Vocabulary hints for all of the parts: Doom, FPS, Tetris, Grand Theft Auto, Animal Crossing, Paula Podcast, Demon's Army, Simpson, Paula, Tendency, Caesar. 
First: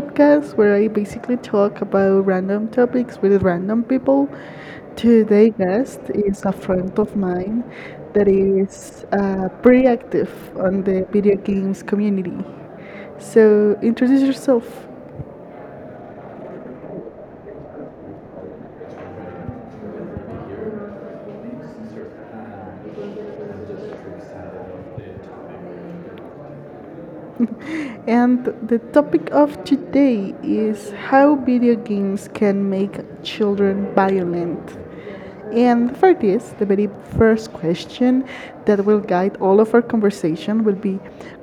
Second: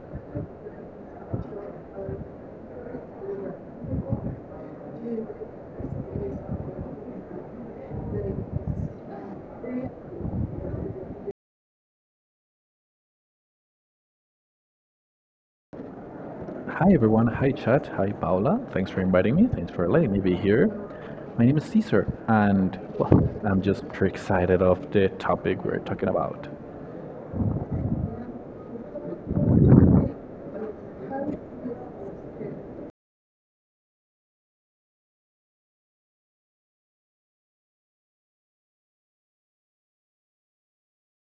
Podcast, where I basically talk about random topics with random people. Today, guest is a friend of mine that is pretty active on the video games community. So, introduce yourself. Hi everyone, hi chat, hi Paula. Thanks for inviting me. Thanks for letting me be here. My name is Caesar, and well, I'm just pretty excited of the topic we're talking about. And the topic of today is how video games can make children violent. And for this, the very first question that will guide all of our conversation will be,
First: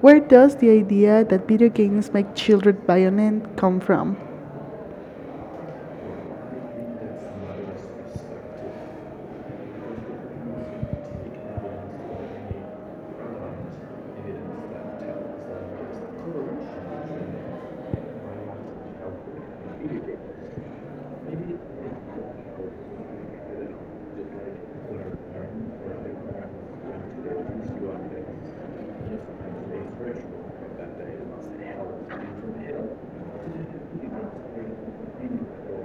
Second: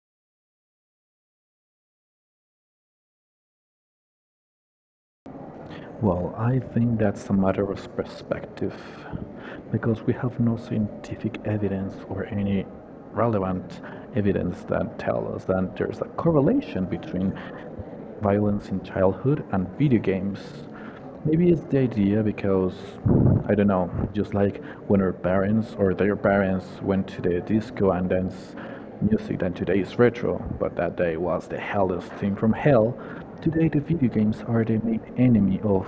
where does the idea that video games make children violent come from? Well, I think that's a matter of perspective because we have no scientific evidence or any relevant evidence that tell us that there's a correlation between violence in childhood and video games. Maybe it's the idea because I don't know, just like when our parents or their parents went to the disco and dance music than today is retro, but that day was the hellest thing from hell. Today, the video games are the main enemy of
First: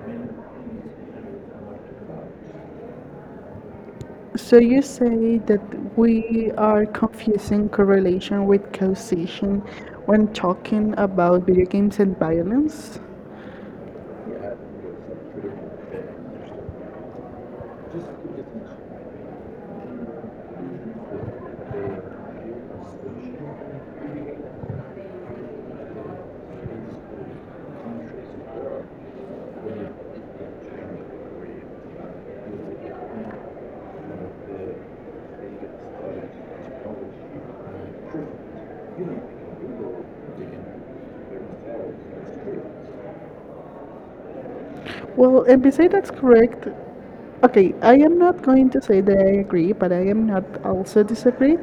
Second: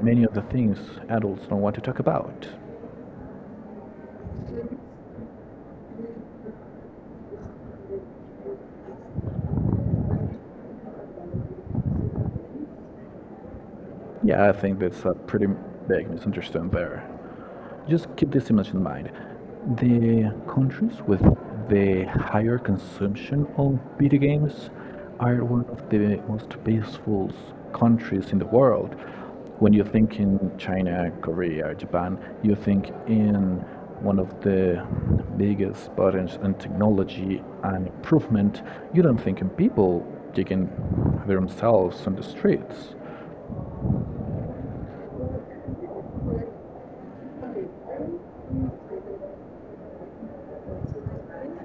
many of the things adults don't want to talk about. So you say that we are confusing correlation with causation when talking about video games and violence? Yeah, I think that's a pretty big misunderstanding there. Just keep this image in mind. The countries with the higher consumption of video games are one of the most peaceful countries in the world. When you think in China, Korea, Japan, you think in one of the biggest buttons in technology and improvement. You don't think in people taking themselves on the streets. Well, and MBC, that's correct. Okay, I am not going to say that I agree, but I am not also disagree.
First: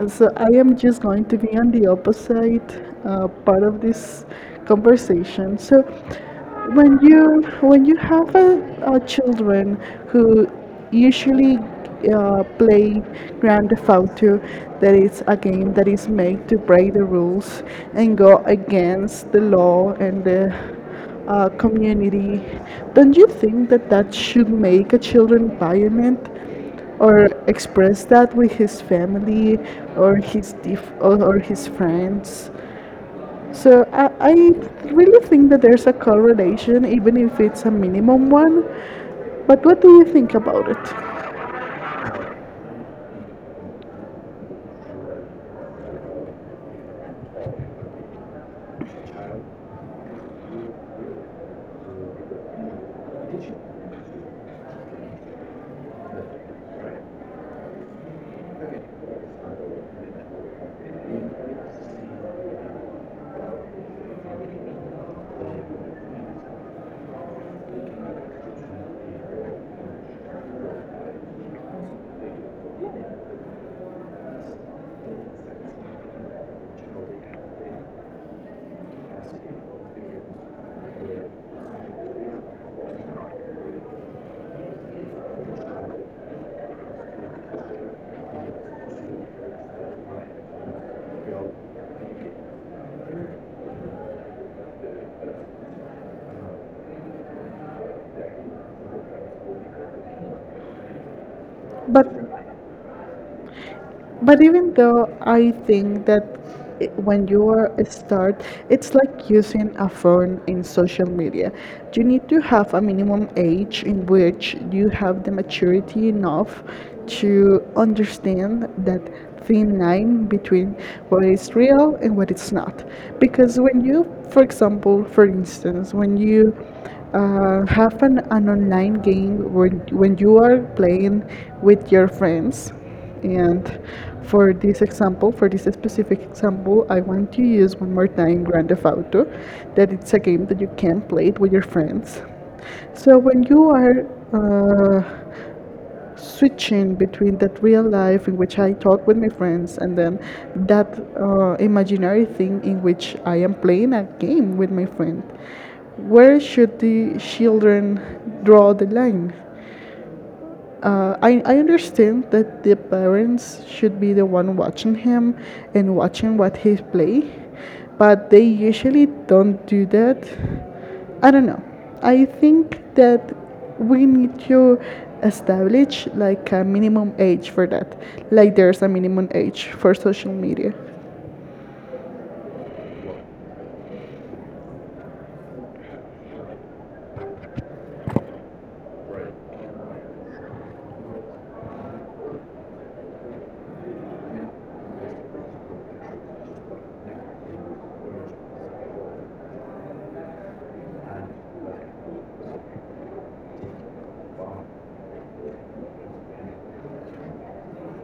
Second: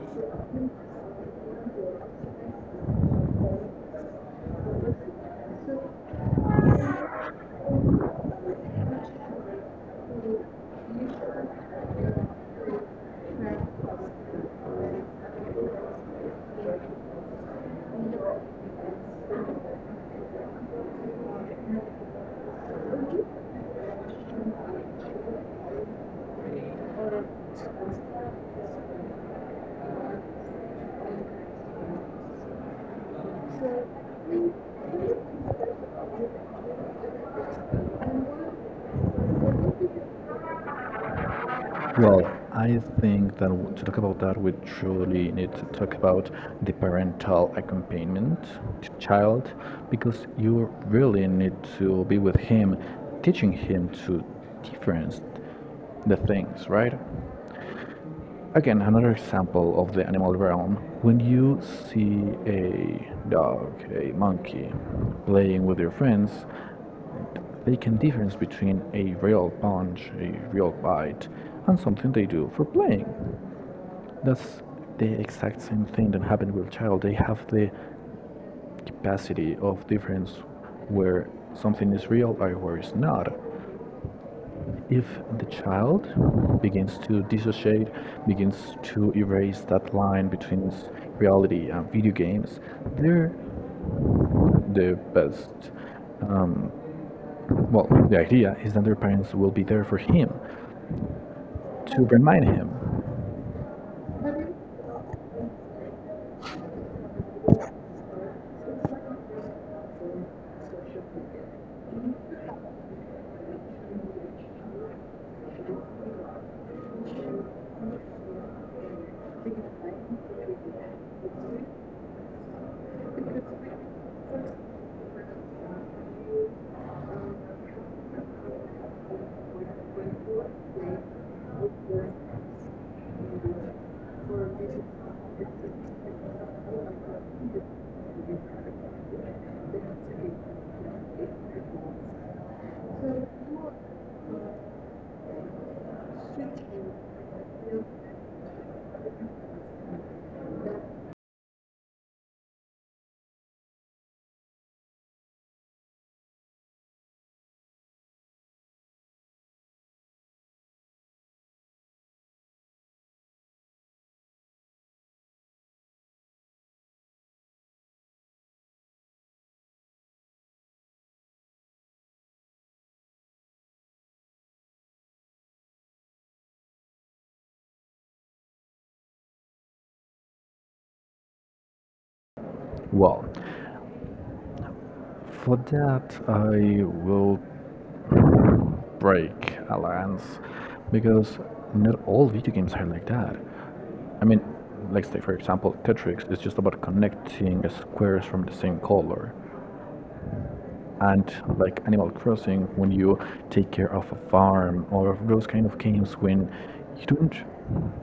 So I am just going to be on the opposite part of this conversation. So when you have a children who usually play Grand Theft Auto, that is a game that is made to break the rules and go against the law and the community, don't you think that that should make a children violent or express that with his family or his or his friends? So I really think that there's a correlation, even if it's a minimum one. But what do you think about it? Well, I think that to talk about that, we truly need to talk about the parental accompaniment to child, because you really need to be with him, teaching him to difference the things, right? Again, another example of the animal realm. When you see a dog, a monkey playing with your friends, they can difference between a real punch, a real bite, and something they do for playing. That's the exact same thing that happened with child. They have the capacity of difference where something is real or where it's not. If the child begins to dissociate, begins to erase that line between reality and video games, they're the best um, well, the idea is that their parents will be there for him But to remind him. But even though I think that when you are a start, it's like using a phone in social media. You need to have a minimum age in which you have the maturity enough to understand that thin line between what is real and what it's not. Because when you, for example, for instance, when you have an online game when you are playing with your friends, and for this example, for this specific example, I want to use one more time Grand Theft Auto, that it's a game that you can play it with your friends. So when you are uh, switching between that real life in which I talk with my friends, and then that imaginary thing in which I am playing a game with my friend, where should the children draw the line? I understand that the parents should be the one watching him and watching what he play, but they usually don't do that. I don't know. I think that we need to establish like a minimum age for that. Like there's a minimum age for social media. Well, for that, I will break a lance because not all video games are like that. I mean, let's say, for example, Tetris is just about connecting squares from the same color. And like Animal Crossing, when you take care of a farm, or those kind of games when you don't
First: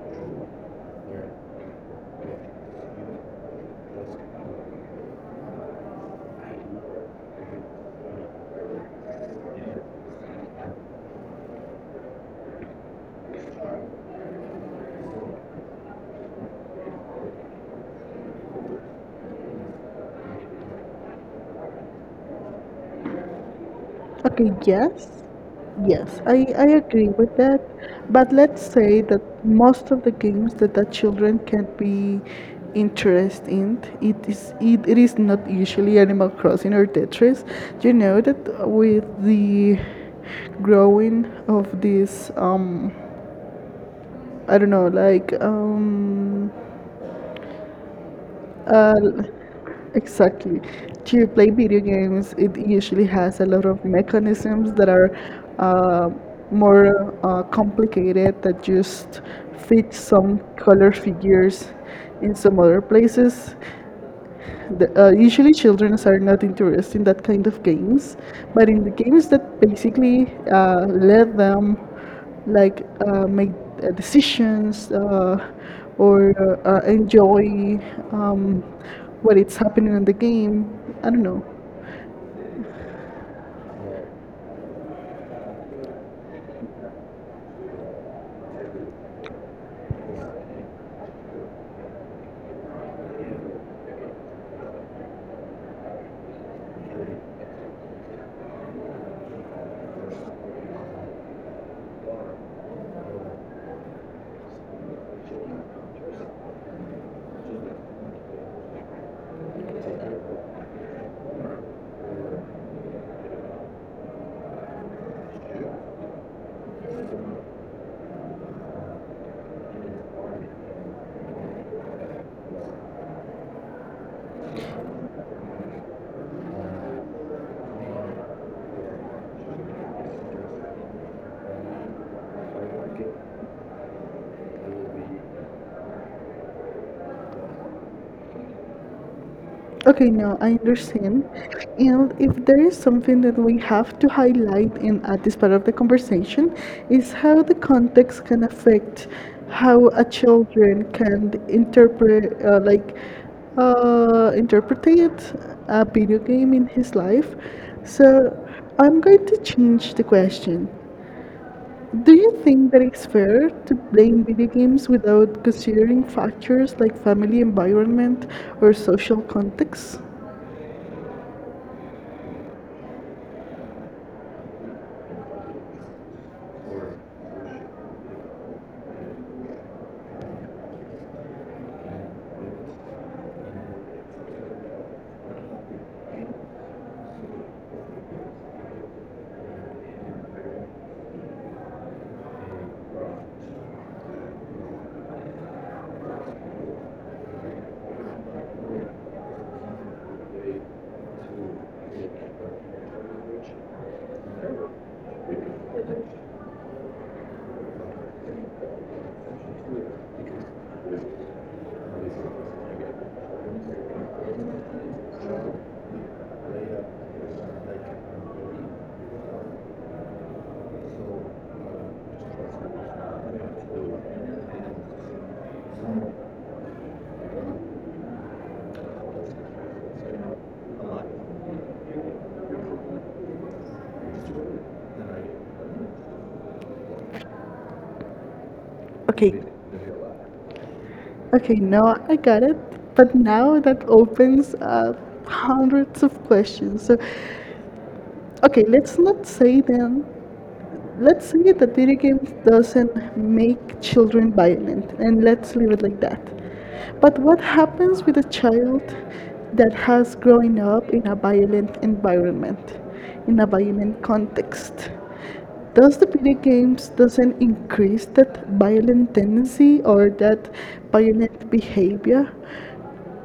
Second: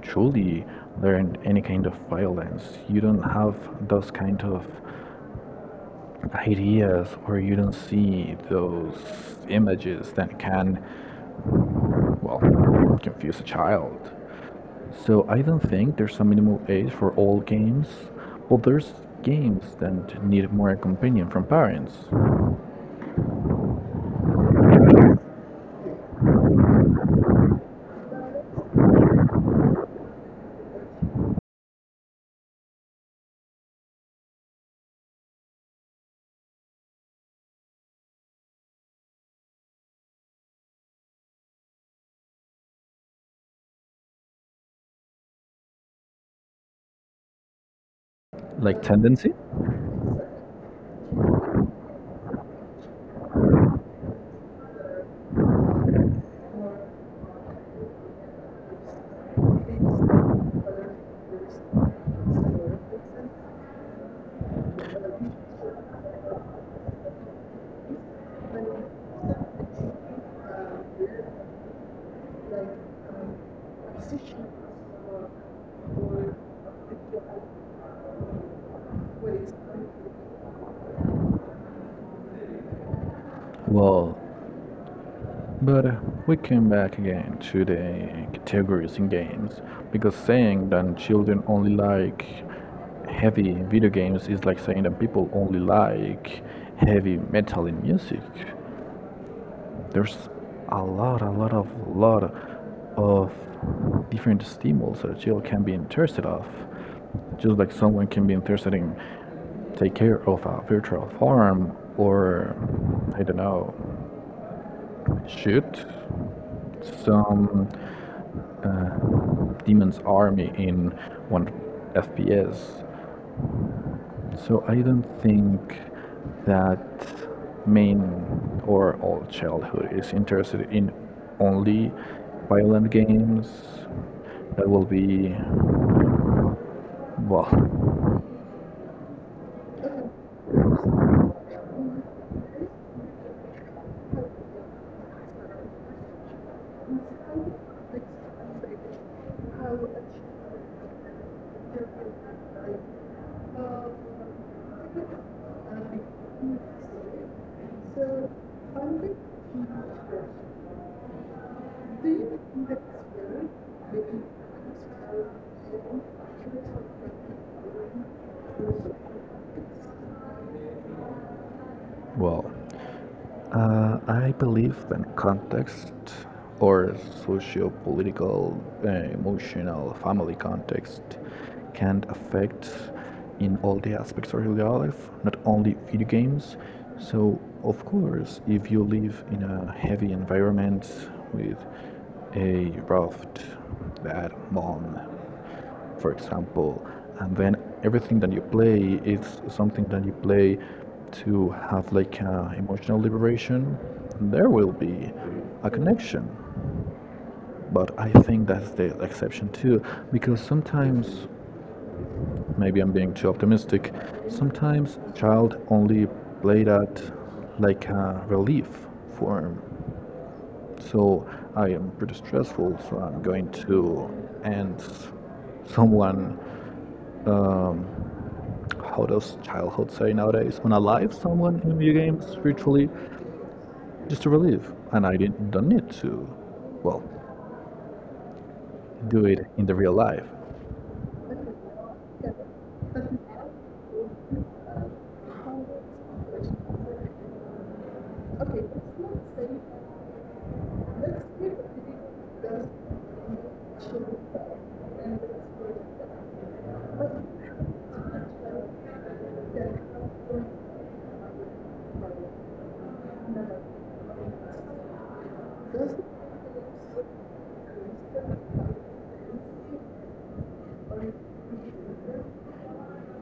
truly learn any kind of violence, you don't have those kind of ideas where you don't see those images that can, well, confuse a child. So I don't think there's a minimal age for all games. Well, there's games that need more companion from parents, Okay, yes. Yes, I agree with that. But let's say that most of the games that the children can be interested in, it is not usually Animal Crossing or Tetris. You know that with the growing of this I don't know, like like uh, Tendency. exactly. To play video games, it usually has a lot of mechanisms that are uh, more complicated that just fit some color figures in some other places. Usually, children are not interested in that kind of games, but in the games that basically let them like make decisions, or enjoy um, what is happening in the game. I don't know. Well, but we came back again to the categories in games because saying that children only like heavy video games is like saying that people only like heavy metal in music. There's a lot of different stimulus that a child can be interested of. Just like someone can be interested in take care of a virtual farm or I don't know, shoot some Demon's Army in one FPS. So I don't think that main or all childhood is interested in only violent games. That will be well. Okay, no, I understand. And if there is something that we have to highlight in at this part of the conversation, is how the context can affect how a children can interpret, like, interpretate a video game in his So, life. So I'm going to change the question. Do you think that it's fair to blame video games without considering factors like family environment or social context? wow. I believe that context or socio-political, emotional, family context can affect in all the aspects of your life, not only video games. So, of course, if you live in a heavy environment with a raft, bad mom, for example, and then everything that you play is something that you play to have like a emotional liberation, there will be a connection. But I think that's the exception too, because sometimes, maybe I'm being too optimistic, sometimes child only play that like a relief form. So I am pretty stressful, so I'm going to end someone how does childhood say nowadays when I live someone in video games virtually just to relieve, and I didn't don't need to, well, do Okay, it in the real life. okay, now I got it. But now that opens up hundreds of questions. So, okay, let's not say then, let's say that video games doesn't make children violent and let's leave it like that, but what happens with a child that has grown up in a violent environment, in a violent context? Does the video games doesn't increase that violent tendency or that violent behavior?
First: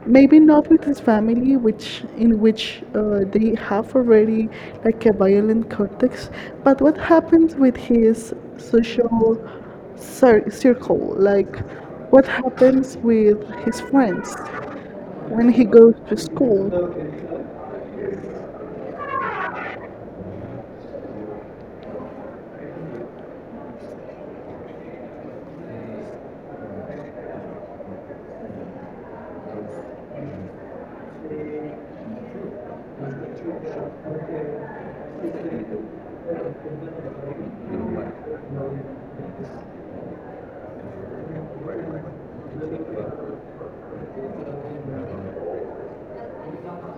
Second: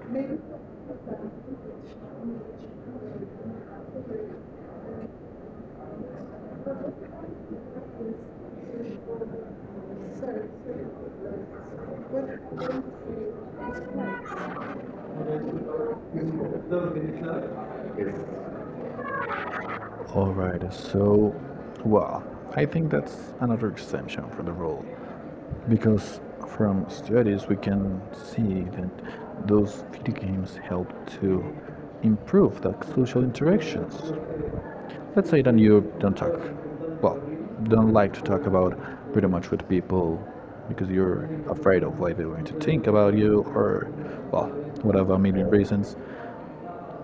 Maybe not with his family, which in which they have already like a violent context, but what happens with his social circle? Like what happens with his friends when he goes to school? Alright, so, well, I think that's another exemption from the rule, because from studies we can see that those video games help to improve the social interactions. Let's say that you don't talk, well, don't like to talk about pretty much with people because you're afraid of what they're going to think about you or, well, whatever, a million reasons.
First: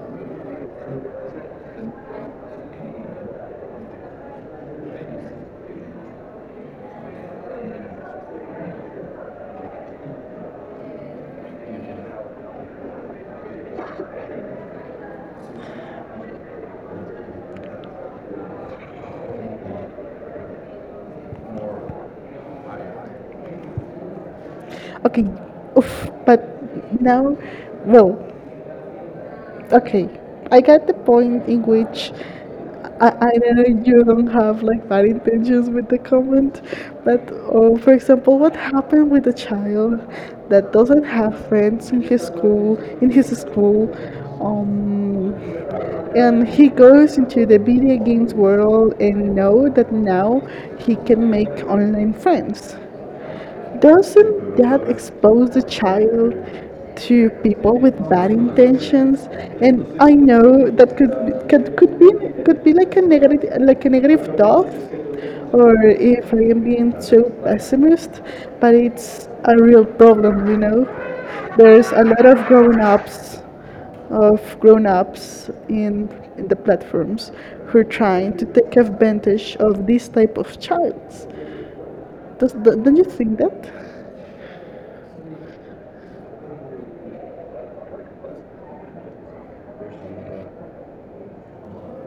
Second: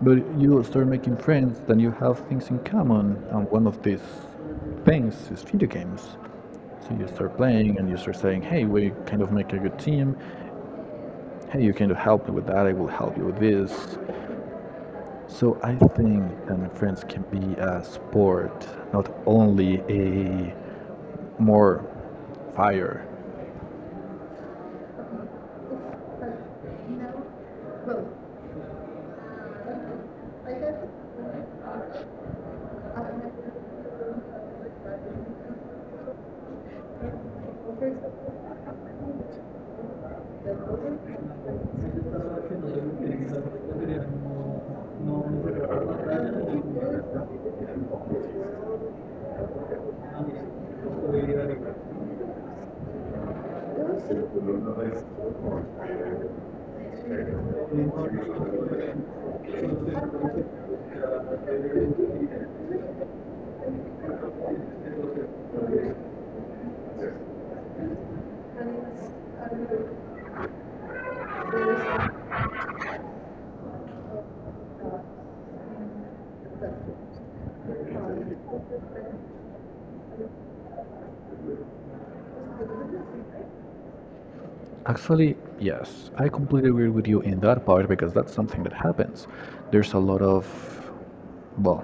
But you start making friends, then you have things in common, and one of these things is video games. So you start playing and you start saying, hey, we kind of make a good team. Hey, you kind of help me with that. I will help you with this. So I think that my friends can be a sport, not only a more fire. Okay, oof, but now, well, okay, I got the point in which I know you don't have like bad intentions with the comment, but for example, what happened with a child that doesn't have friends in his school, um, and he goes into the video games world and know that now he can make online friends. Doesn't that expose the child to people with bad intentions? And I know that could be like a negative thought, or if I am being so pessimist, but it's a real problem, you know. There's a lot of grown-ups in the platforms who are trying to take advantage of this type of child. Does, don't you think that? Actually, yes, I completely agree with you in that part because that's something that happens. There's a lot of, well,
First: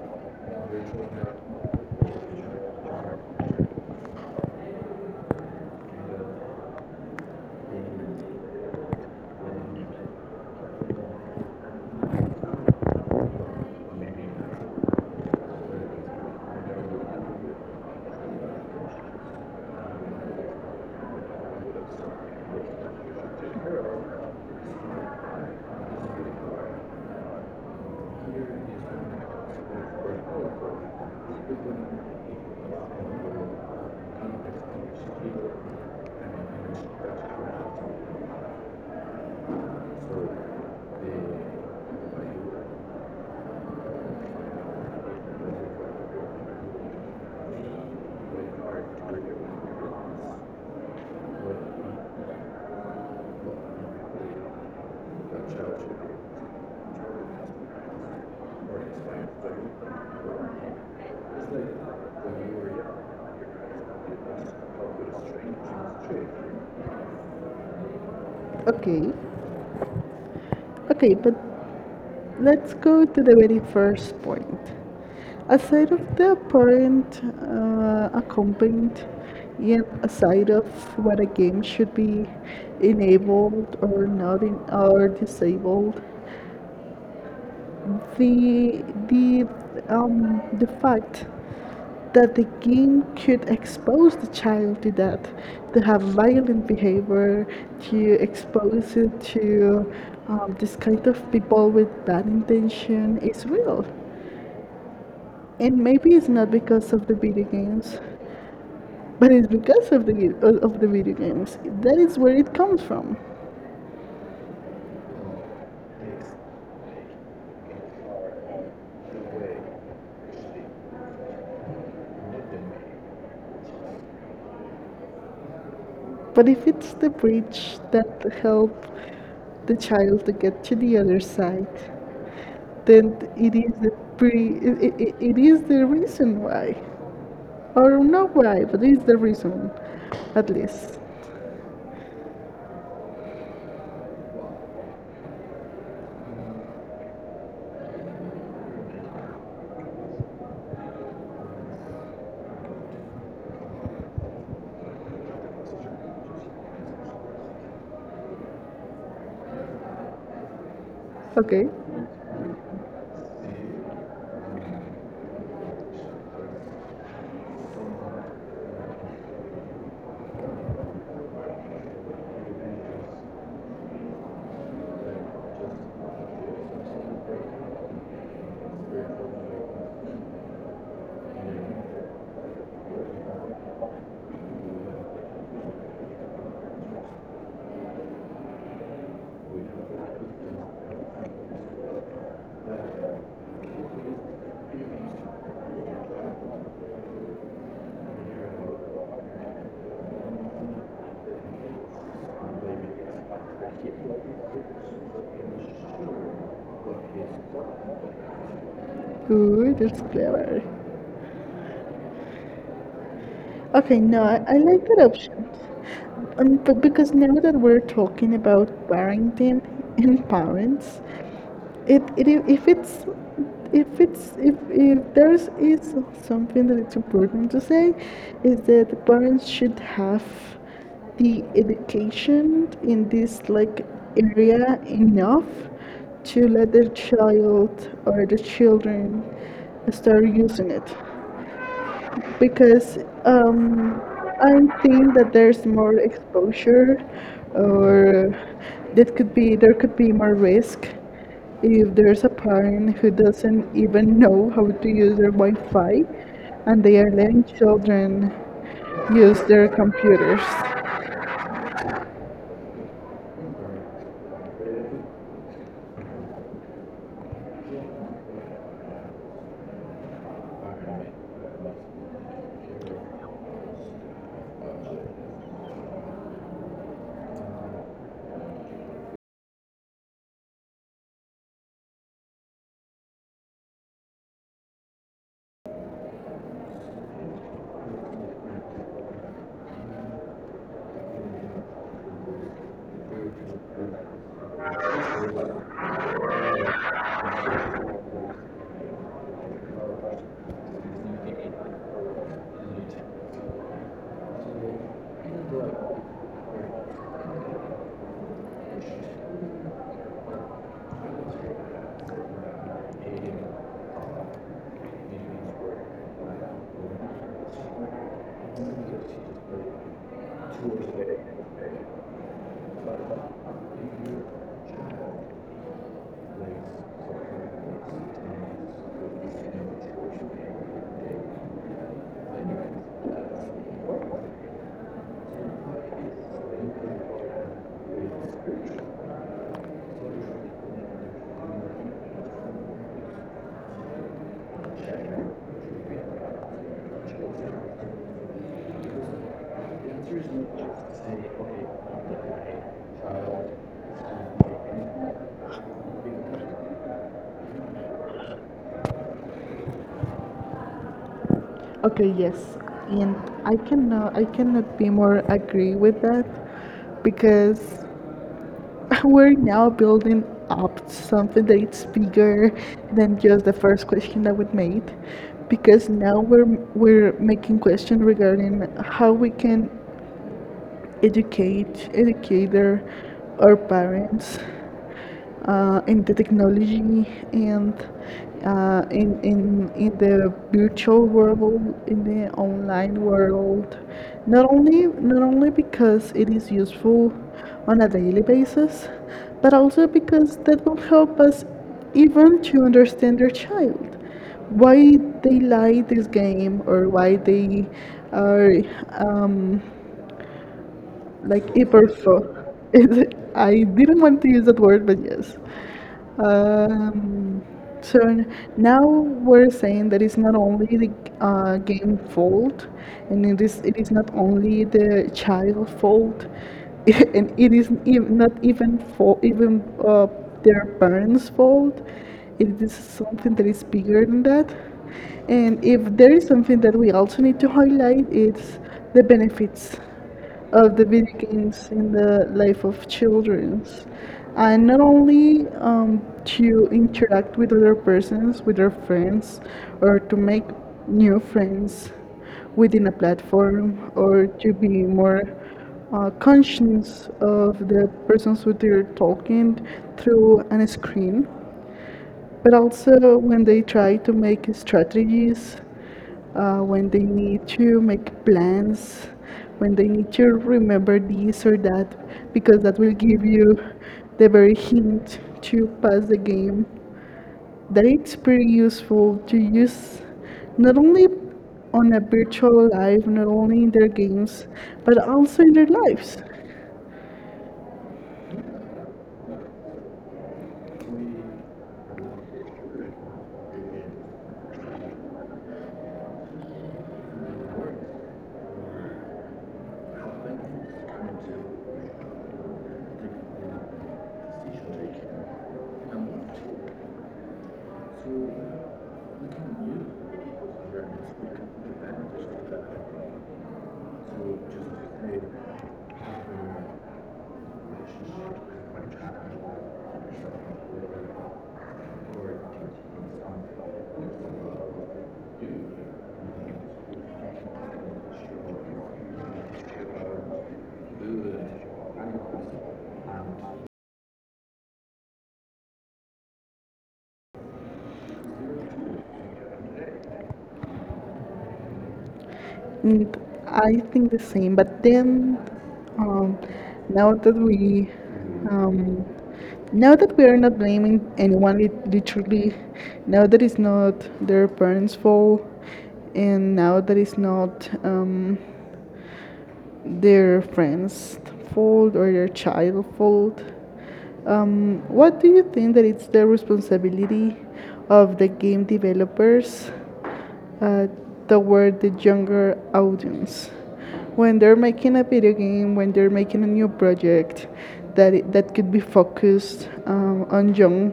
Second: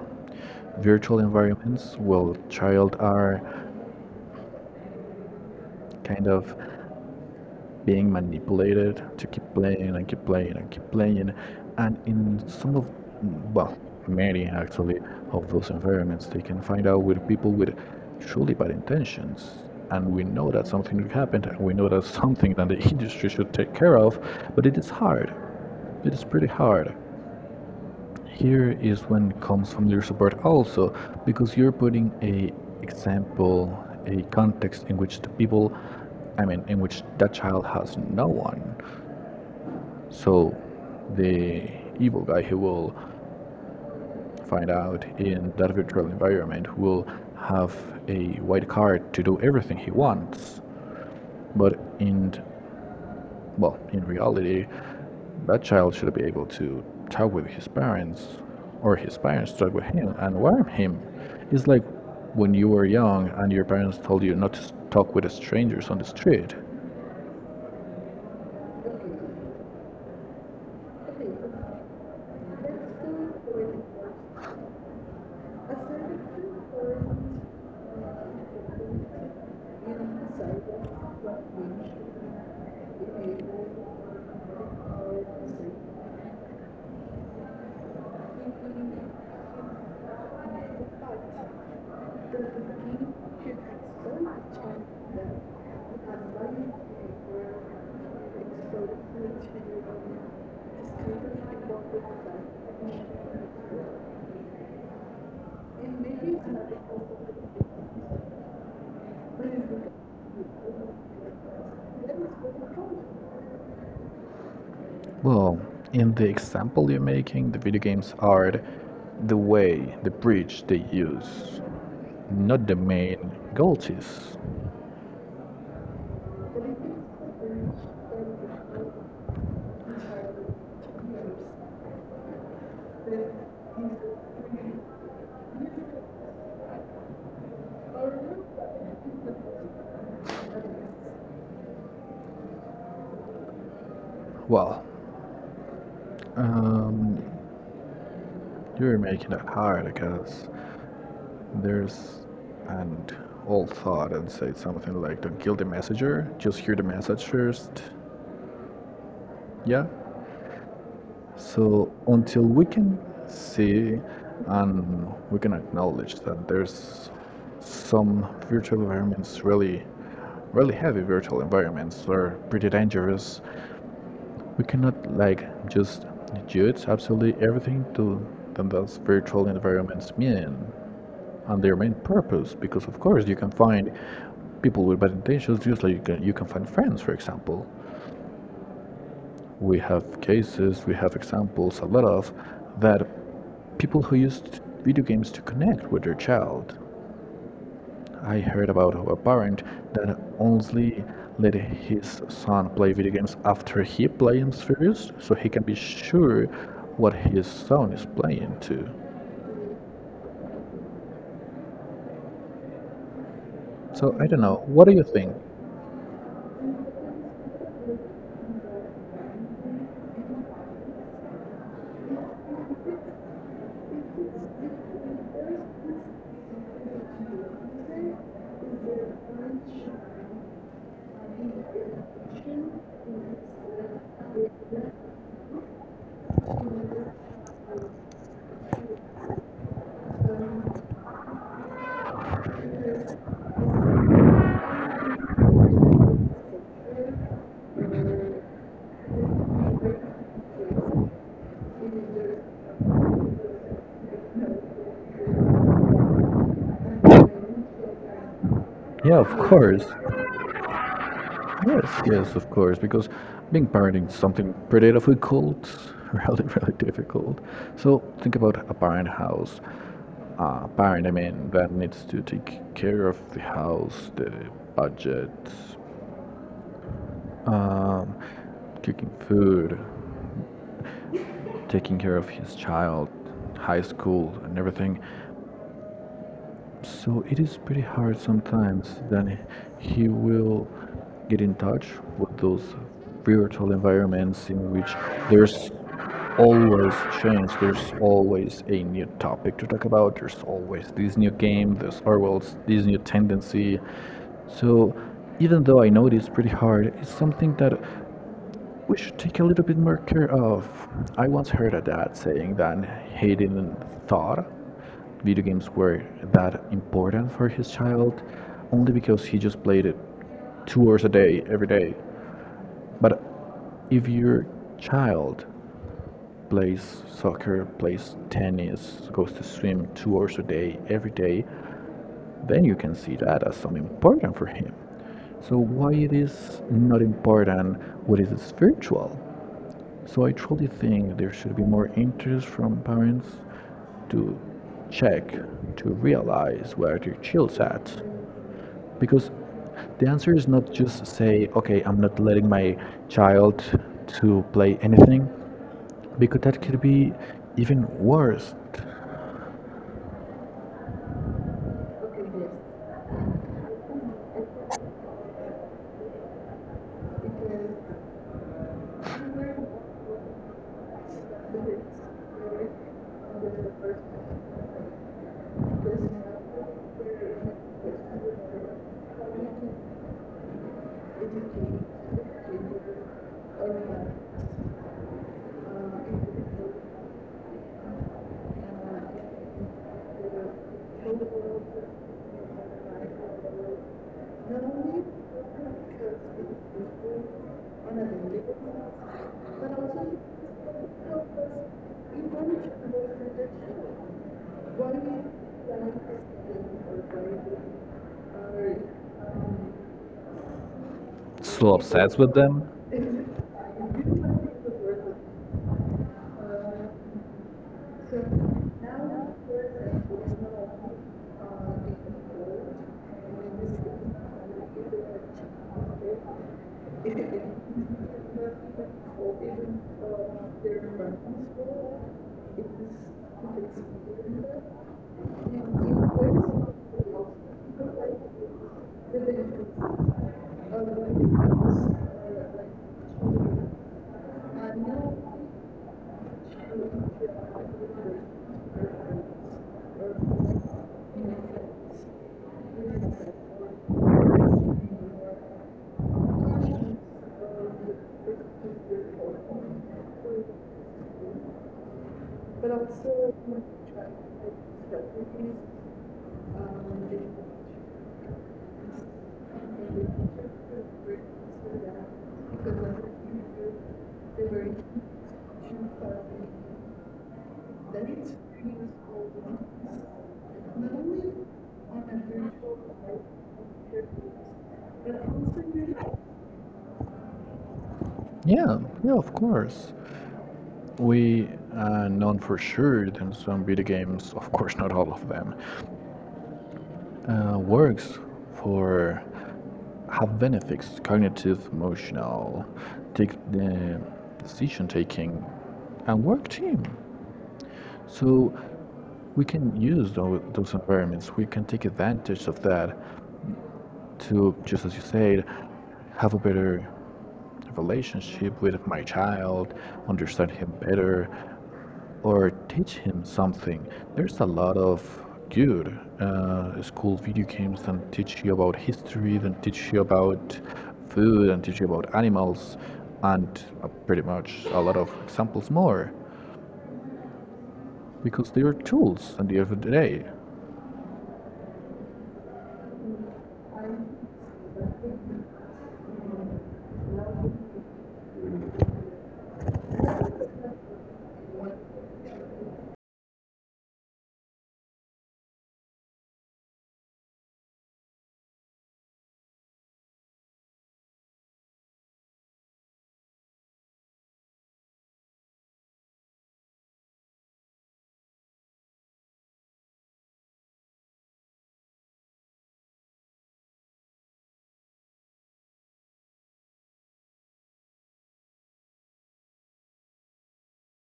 virtual environments where child are kind of being manipulated to keep playing and keep playing and keep playing. And in some of, well, many actually of those environments, they can find out with people with truly bad intentions. And we know that something happened, and we know that's something that the industry should take care of, but it is hard. It is pretty hard. Here is when it comes from your support also, because you're putting a example, a context in which the people, I mean, in which that child has no one. So the evil guy who will find out in that virtual environment will have a white card to do everything he wants. But in well, in reality, that child should be able to talk with his parents or his parents talk with him and warn him. It's like when you were young and your parents told you not to talk with strangers on the street. Okay. Okay, but let's go to the very first point. Aside of the apparent accompaniment, yet aside of what a game should be enabled or not in, or disabled, the the the fact that the game could expose the child to that, to have violent behavior, to expose it to this kind of people with bad intention is real. And maybe it's not because of the video games, but it's because of the video games. That is where it comes from. Well, in the example you're making, the video games are the way, the bridge they use, not the main goal is. But if it's the bridge that help the child to get to the other side, then it is the it is the reason why. Or no why, but this is the reason, at least. Well, um, you're making it hard because there's an old thought and say something like, don't kill the messenger, just hear the message first. Yeah? Okay. So until we can see and we can acknowledge that there's some virtual environments really really heavy virtual environments are pretty dangerous. We cannot like just judge absolutely everything to that those virtual environments mean and their main purpose because of course you can find people with bad intentions just like you can find friends, for example. We have cases, we have examples, a lot of that people who used video games to connect with their child. I heard about a parent that only let his son play video games after he plays them first, so he can be sure what his son is playing too. Ooh, that's clever. Okay, So I no, don't I, know. I What do like you that think? option. But because now that we're talking about parenting and parents, it if it's if it's if there is something that it's important to say is that the parents should have the education in this like area enough to let their child or the children start using it because um, I think that there's more exposure, or that could be, there could be more risk if there's a parent who doesn't even know how to use their Wi-Fi, and they are letting children Yeah, of use course. their computers. Yes, yes, of course. Because being parenting is something pretty difficult, really, really difficult. So think about a parent house. Parent, I mean, that needs to take care of the house, the budget, um, cooking food, taking care of his child, high school, and everything. So it is pretty hard sometimes. Then he will get in touch with those virtual environments in which there's always change, there's always a new topic to talk about, there's always this new game, there's always this new tendency. So even though I know it is pretty hard, it's something that we should take a little bit more care of. I once heard a dad saying that he didn't thought video games were that important for his child only because he just played it 2 hours a day every day. But if your child plays soccer, plays tennis, goes to swim 2 hours a day every day, then you can see that as something important for him. So why it is not important what is spiritual? So I truly think there should be more interest from parents to check to realize where their child's at, because the answer is not just say okay, I'm not letting my child to play anything, because that could be even worse. Okay, yes, and I cannot be more agree with that Okay, because yes. we're now building up to But something that it's bigger than just the first question that we made, because now we're making questions regarding how we can educator, or parents in the technology and in the virtual world, in the online world, not only, not only because it is useful on a daily basis, but also because that will also, help us even to understand their child, why they like this game or why they are um, like so obsessed with hyperfo. them? Is it? I didn't want to use that word, but yes. Um, so n- Now we're saying that it's not only the game fault, and it is not only the child fault, and it is not even their parents' fault. It is something that is bigger than that. And if there is something that we also need to highlight, it's the benefits of the video games in the life of childrens, and not only to interact with other persons with their friends, or to make new friends within a platform, or to be more conscious of the persons who they're Thank you. talking through an screen, But I'm but still in my also when they contract, try to make I've strategies, when um, they need to make plans, when they the need to so remember this or that, because because I that was will give you they the were in. very hint to pass the game. That That is it's pretty useful to use not only on a virtual life, not only in their games, but also in really. their lives. Yeah, yeah, of course. We are known for sure in some video games, of course, not all of them, works for have benefits cognitive emotional take the decision taking and work team, so we can use those, environments. We can take advantage of that to, just as you said, have a better relationship with my child, understand him better, or teach him something. There's a lot of good school video games that teach you about history, that teach you about food, and teach you about animals, and pretty much a lot of examples more, because they are tools at the end of the day. Mm, I think the same, but then um, now that we um, now that we are not blaming anyone, literally, now that it's not their parents' fault, and now that it's not their friends fault or their child fault. What do you think that it's the responsibility of the game developers uh, toward the younger audience when they're making a video game, when they're making a new project that it, that could be focused on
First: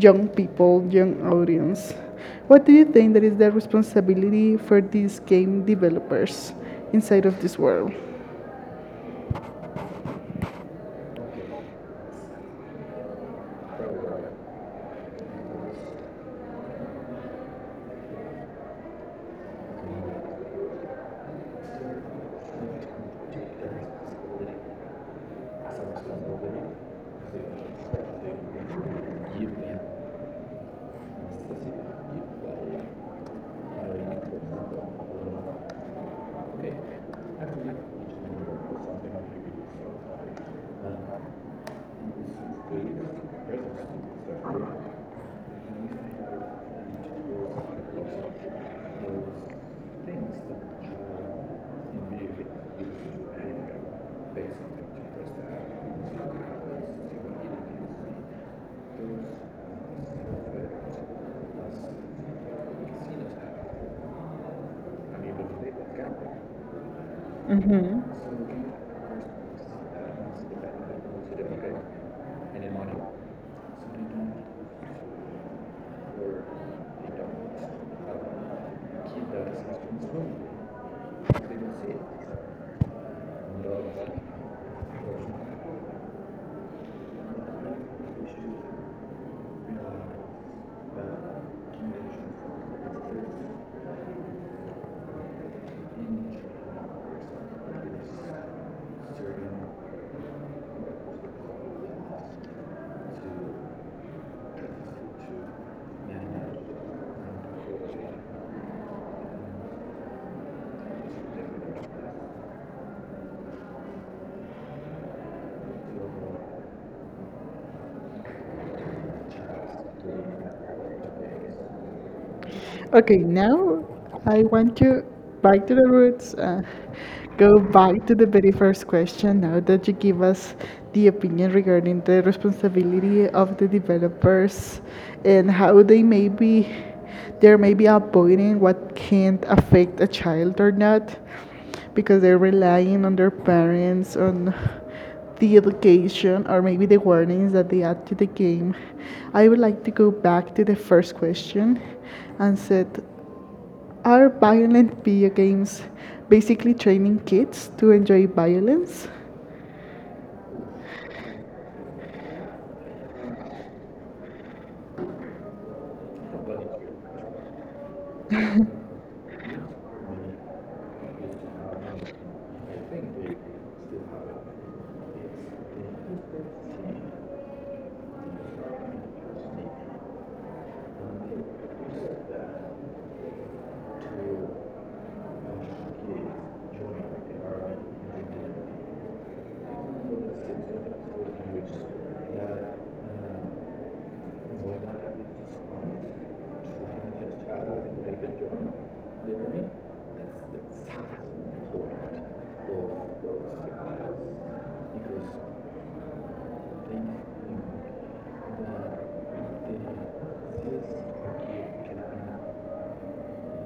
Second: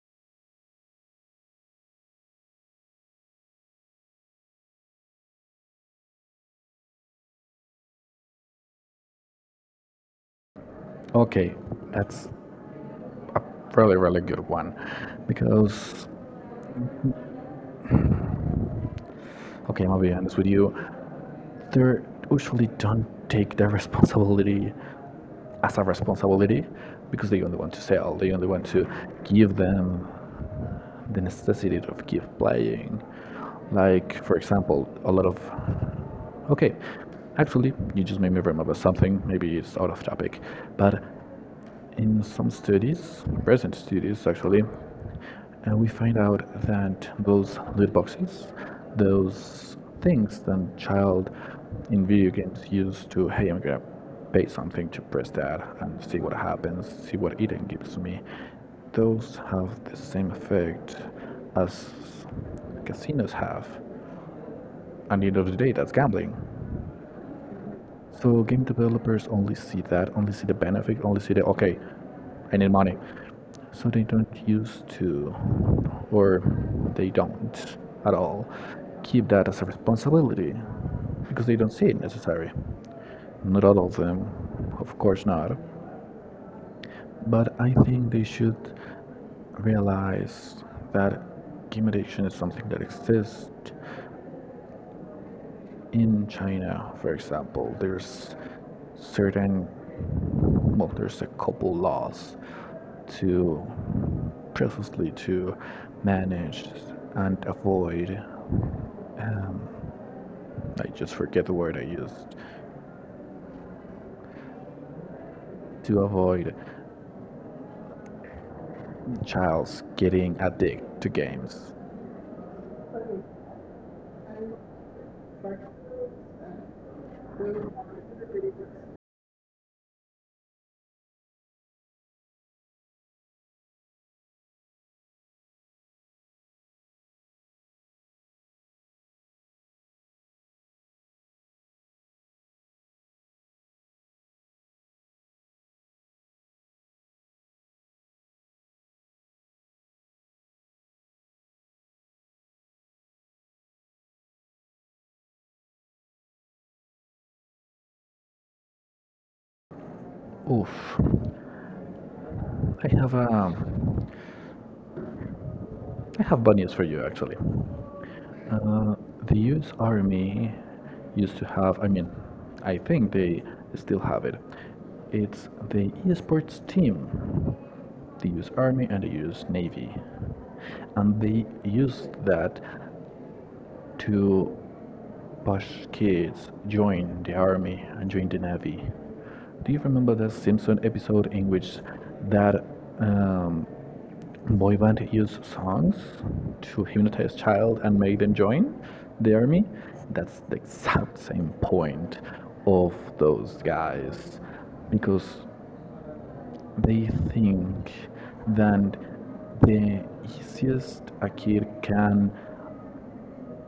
young people, young audience. What do you think that is the responsibility for these game developers inside of this world? Okay, that's really really good one, because okay, I'm gonna be honest with you, they usually don't take the responsibility as a responsibility because they only want to sell, they only want to give them the necessity of keep playing. Like, for example, a lot of, okay, actually, you just made me remember something. Maybe it's out of topic, but in some studies, recent studies actually, and we find out that those loot boxes, those things that child in video games use to, hey, I'm gonna pay something to press that and see what happens, see what Eden gives me, those have the same effect as casinos have. And at the end of the day, that's gambling. Mm-hmm. So game developers only see that, only see the benefit, only see the okay, I need money. So they don't use to, or they don't at all, keep that as a responsibility because they don't see it necessary. Not all of them, of course not. But I think they should realize that game addiction is something that exists in China, for example. There's certain, well, there's a couple laws to, precisely to manage and avoid. Um, I just forget the word I used to avoid childs getting addicted to games. Okay, now I want you back to the roots. Go back to the very first question now that you give us the opinion regarding the responsibility of the developers and how they're maybe avoiding what can't affect a child or not because they're relying on their parents, on the education, or maybe the warnings that they add to the game, I would like to go back to the first question and said, are violent video games basically training kids to enjoy violence? Oof, I have um, I have bad news for you actually. Uh, the U.S. Army used to have, I mean, I think they still have it. It's the esports team, the U.S. Army and the U.S. Navy, and they used that to push kids join the army and join the navy. Do you remember that Simpson episode in which that um, boy band use songs to hypnotize child and make them join the army? That's the exact same point of those guys because they think that the easiest a kid can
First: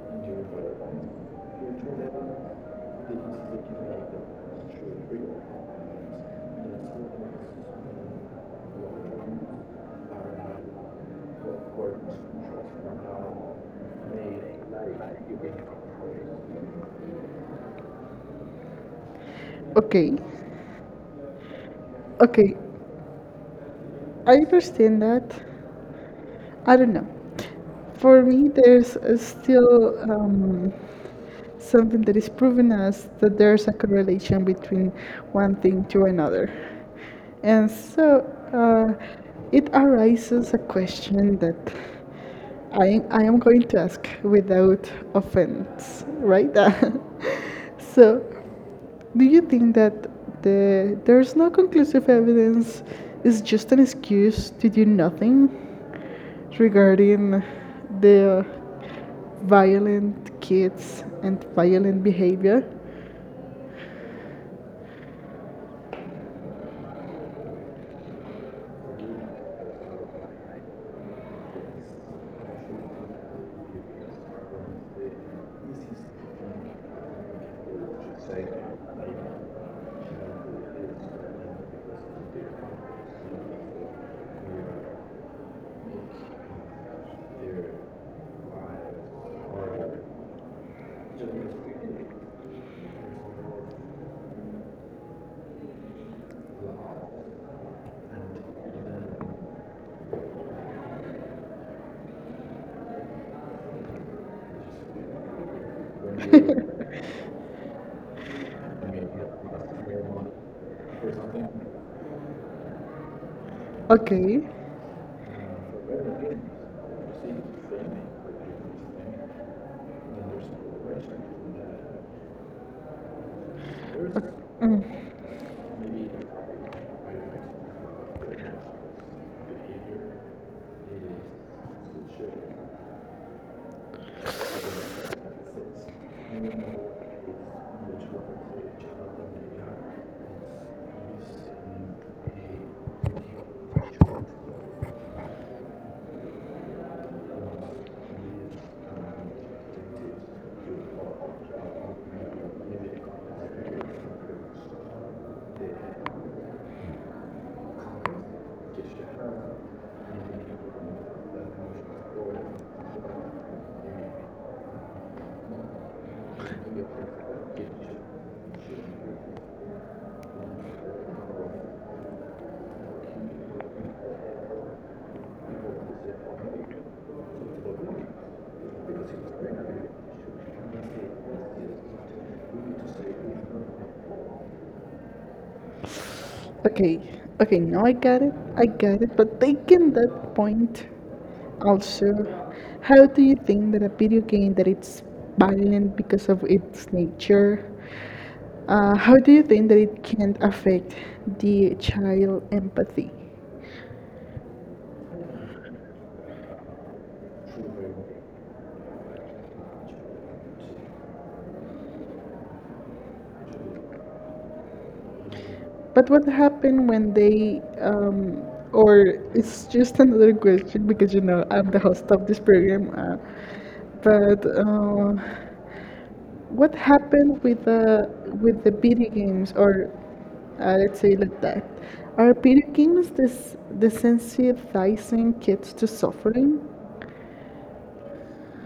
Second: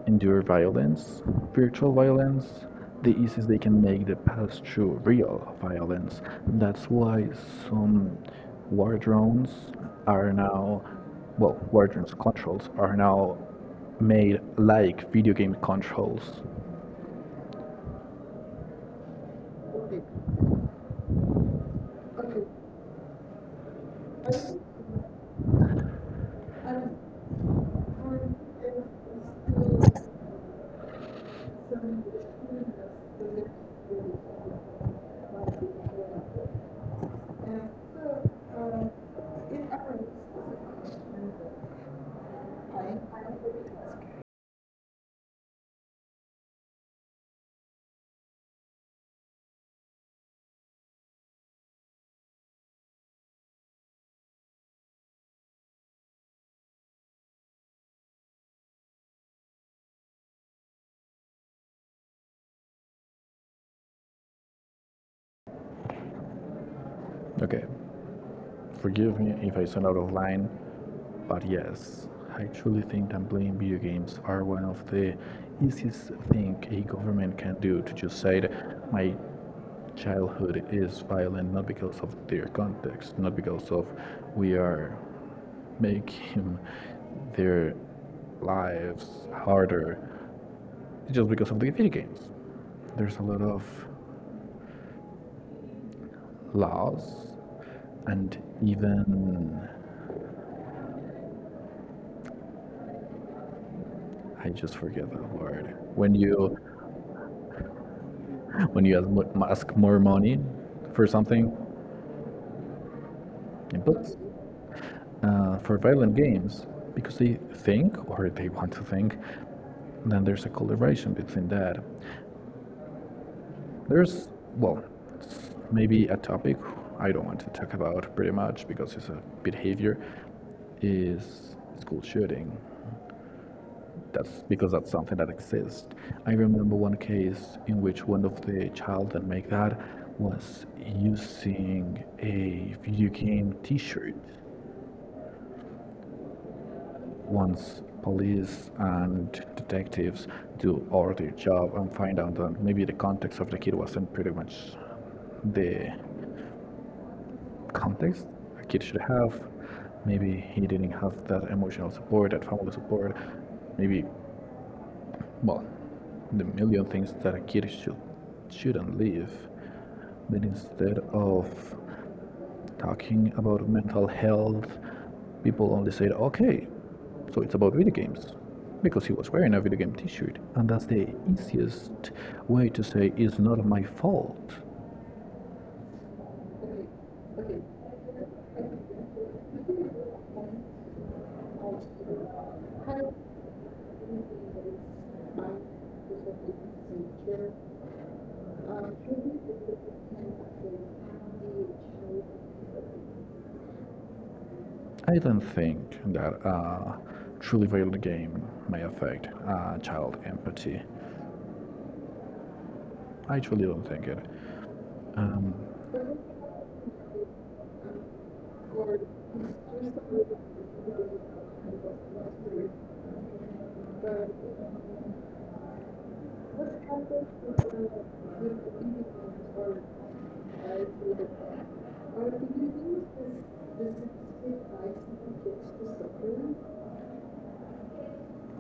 endure violence, virtual violence, the easiest they can make the past through real violence. That's why some war drones are now, well, war drones controls are now made like video game controls. Okay, okay, I S- understand that. I don't know. For me, there's still something that is proving us that there's a correlation between one thing to another. And so Uh, uh, it arises a question that I am going to ask without offense, right? So, do you think that there's no conclusive evidence is just an excuse to do nothing regarding the violent kids and violent behavior? Okay, forgive me if I sound out of line, but yes, I truly think that playing video games are one of the easiest thing a government can do to just say that my childhood is violent not because of their context, not because of we are making their lives harder, it's just because of the video games. There's a lot of laws and even I just forget the word when you ask ask more money for something, but Okay, for violent games because they think or they want to think, then there's a collaboration between that. There's, well, it's maybe a topic I don't want to talk about pretty much because it's a behavior is school shooting. That's because that's something that exists. I remember one case in which one of the child that make that was using a video game T-shirt. Once police and detectives do all their job and find out that maybe the context of the kid wasn't pretty much the context a kid should have. Maybe he didn't have that emotional support, that family support. Maybe, well, the million things that a kid should shouldn't live. But instead of talking about mental health, people only said, okay, so it's about video games. Because he was wearing a video game t shirt. And that's the easiest way to say it's not my fault. okay, okay, now I got it, but taking that point also, how do you think that a video game that it's violent because of its nature, how do you think that it can affect the child empathy? I don't think that a truly violent game may affect child empathy. I truly don't think it. Um, But what happened when they, or it's just another question because you know I'm the host of this program. But What happened with the video games, or let's say like that? Are video games this desensitizing kids to suffering?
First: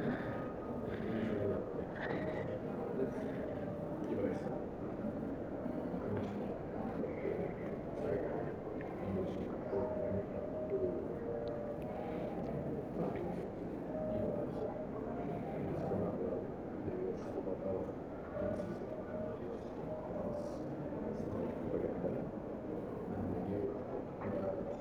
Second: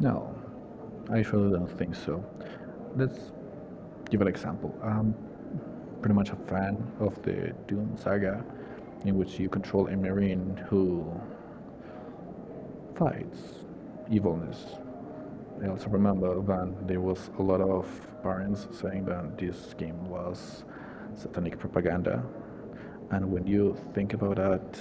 No, I surely don't think so. Let's give an example. I'm pretty much a fan of the Doom saga, in which you control a marine who fights evilness. I also remember that there was a lot of parents saying that this game was satanic propaganda. And when you think about that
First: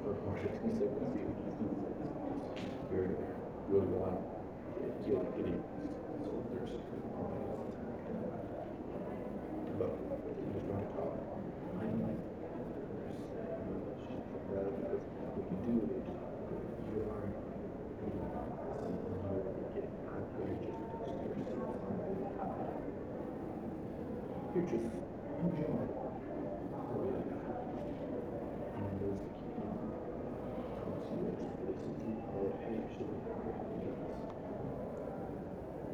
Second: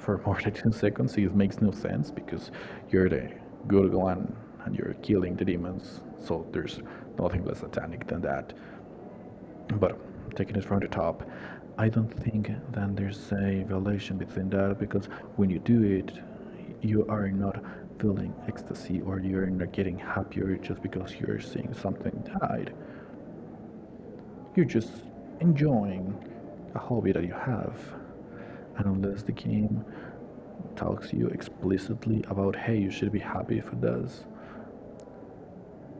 for more than 2 seconds, it makes no sense because you're the good one and you're killing the demons. So there's nothing less satanic than that. But taking it from the top, I don't think that there's a violation between that because when you do it, you are not feeling ecstasy or you're not getting happier just because you're seeing something died. You're just enjoying a hobby that you have. And unless the game talks to you explicitly about, hey, you should be happy if it does,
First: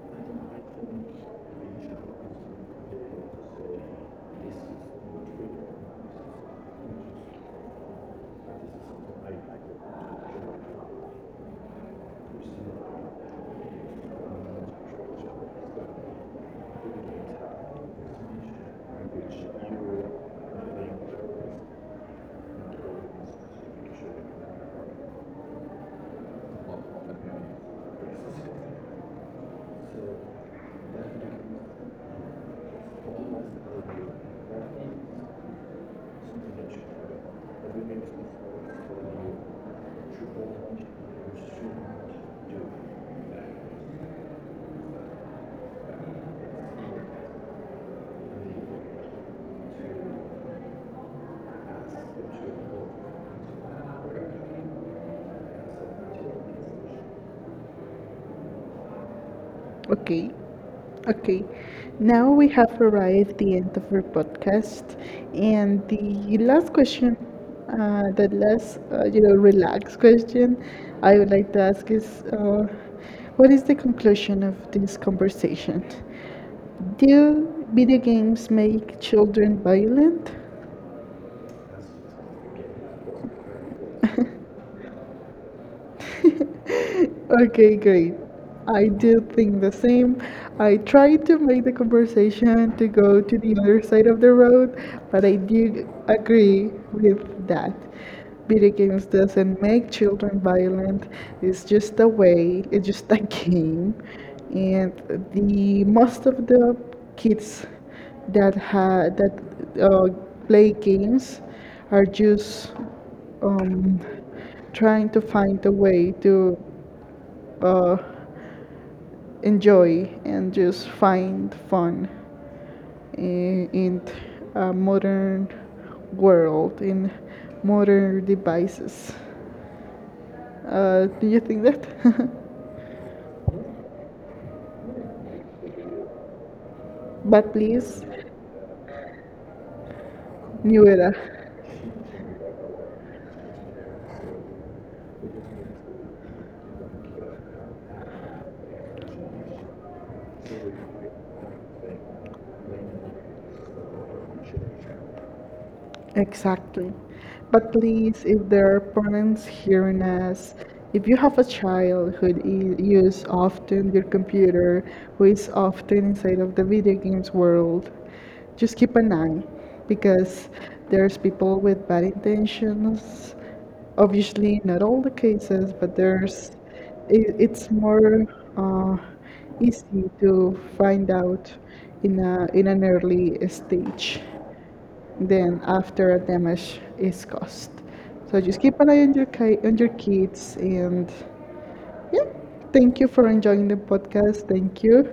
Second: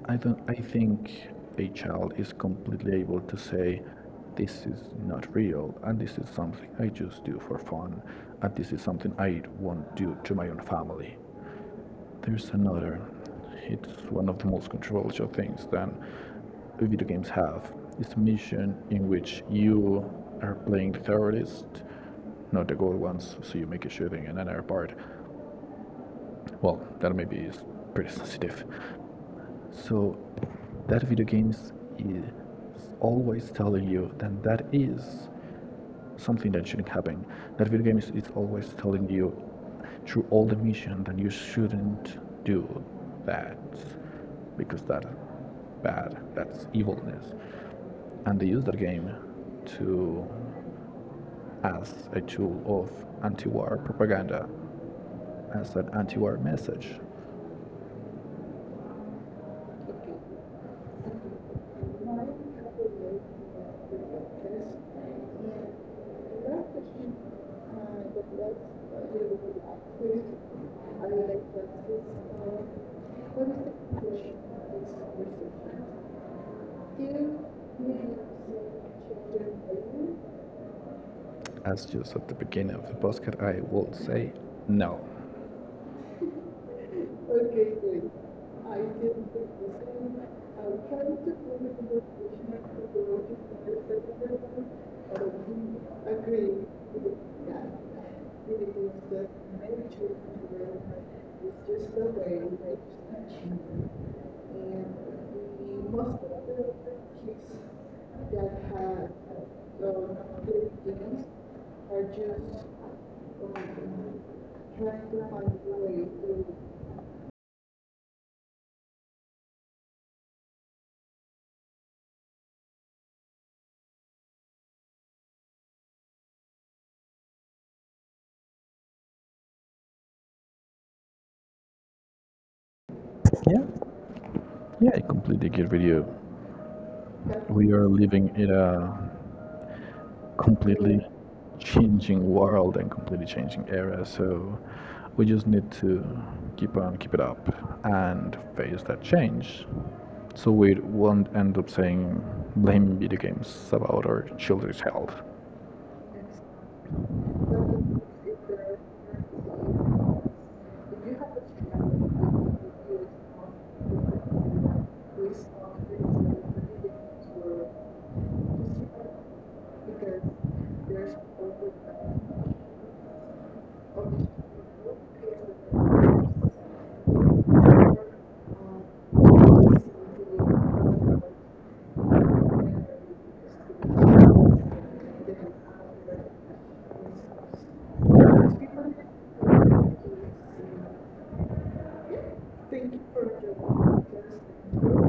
I don't. I think a child is completely able to say, "This is not real, and this is something I just do for fun, and this is something I won't do to my own family." There's another. It's one of the most controversial things that video games have. It's a mission in which you are playing the terrorist, not the gold ones, so you make a shooting in another part. Well, that maybe is pretty sensitive. So that video games is always telling you that that is something that shouldn't happen. That video games is always telling you through all the mission that you shouldn't do that because that's bad, that's evilness. And they use that game to, as a tool of anti-war propaganda, as an anti-war message. Okay. Okay, now we have arrived at the end of our podcast, and the last question, the last you know, relaxed question I would like to ask is, what is the conclusion of this conversation? Do video games make children violent? As just at the beginning of the podcast, I will say no. Okay, Okay, great. great. I I did do the think the same. same. I'm I trying to tried to make remember the conversation which one to to go to the to for the other side of second the one. road, but I We do agree agree with with that. that. It Video is games that doesn't many make children children were, violent. it's It's just the just a way way, they it's just a teach. game. And And the the most most of of the the kids kids that have that uh, play played games games are are just, just um, um, trying trying to to find find a a way way to. to uh, enjoy and just find fun in a modern world, in modern devices. Do you think that? Yeah. Yeah, I completely get with you. But We are please, living in a new completely era. changing world and completely changing era, so we just need to keep on keep it up and face that change. So we won't end up saying blaming video games about our children's health. Exactly. But please, if there are parents Thank hearing us, if you have a child who use often your computer, who is often inside of the video games world, just keep an eye because there's people with bad intentions. Obviously, not all the cases, but there's it's more uh, easy to find out in a in an early stage you, then after a damage is caused. yeah, So just um, keep an eye on your kids and yeah, thank you for enjoying the podcast. Thank you,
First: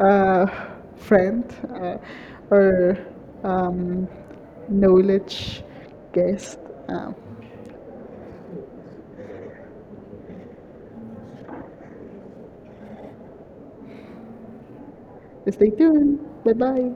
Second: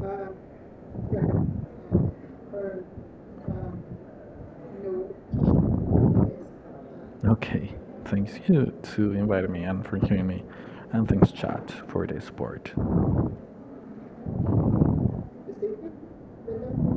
uh, friend uh, or um, knowledge no. guest. Um, Okay, thanks you to invite me and for hearing me, and thanks chat for the support. Stay tuned. Bye bye.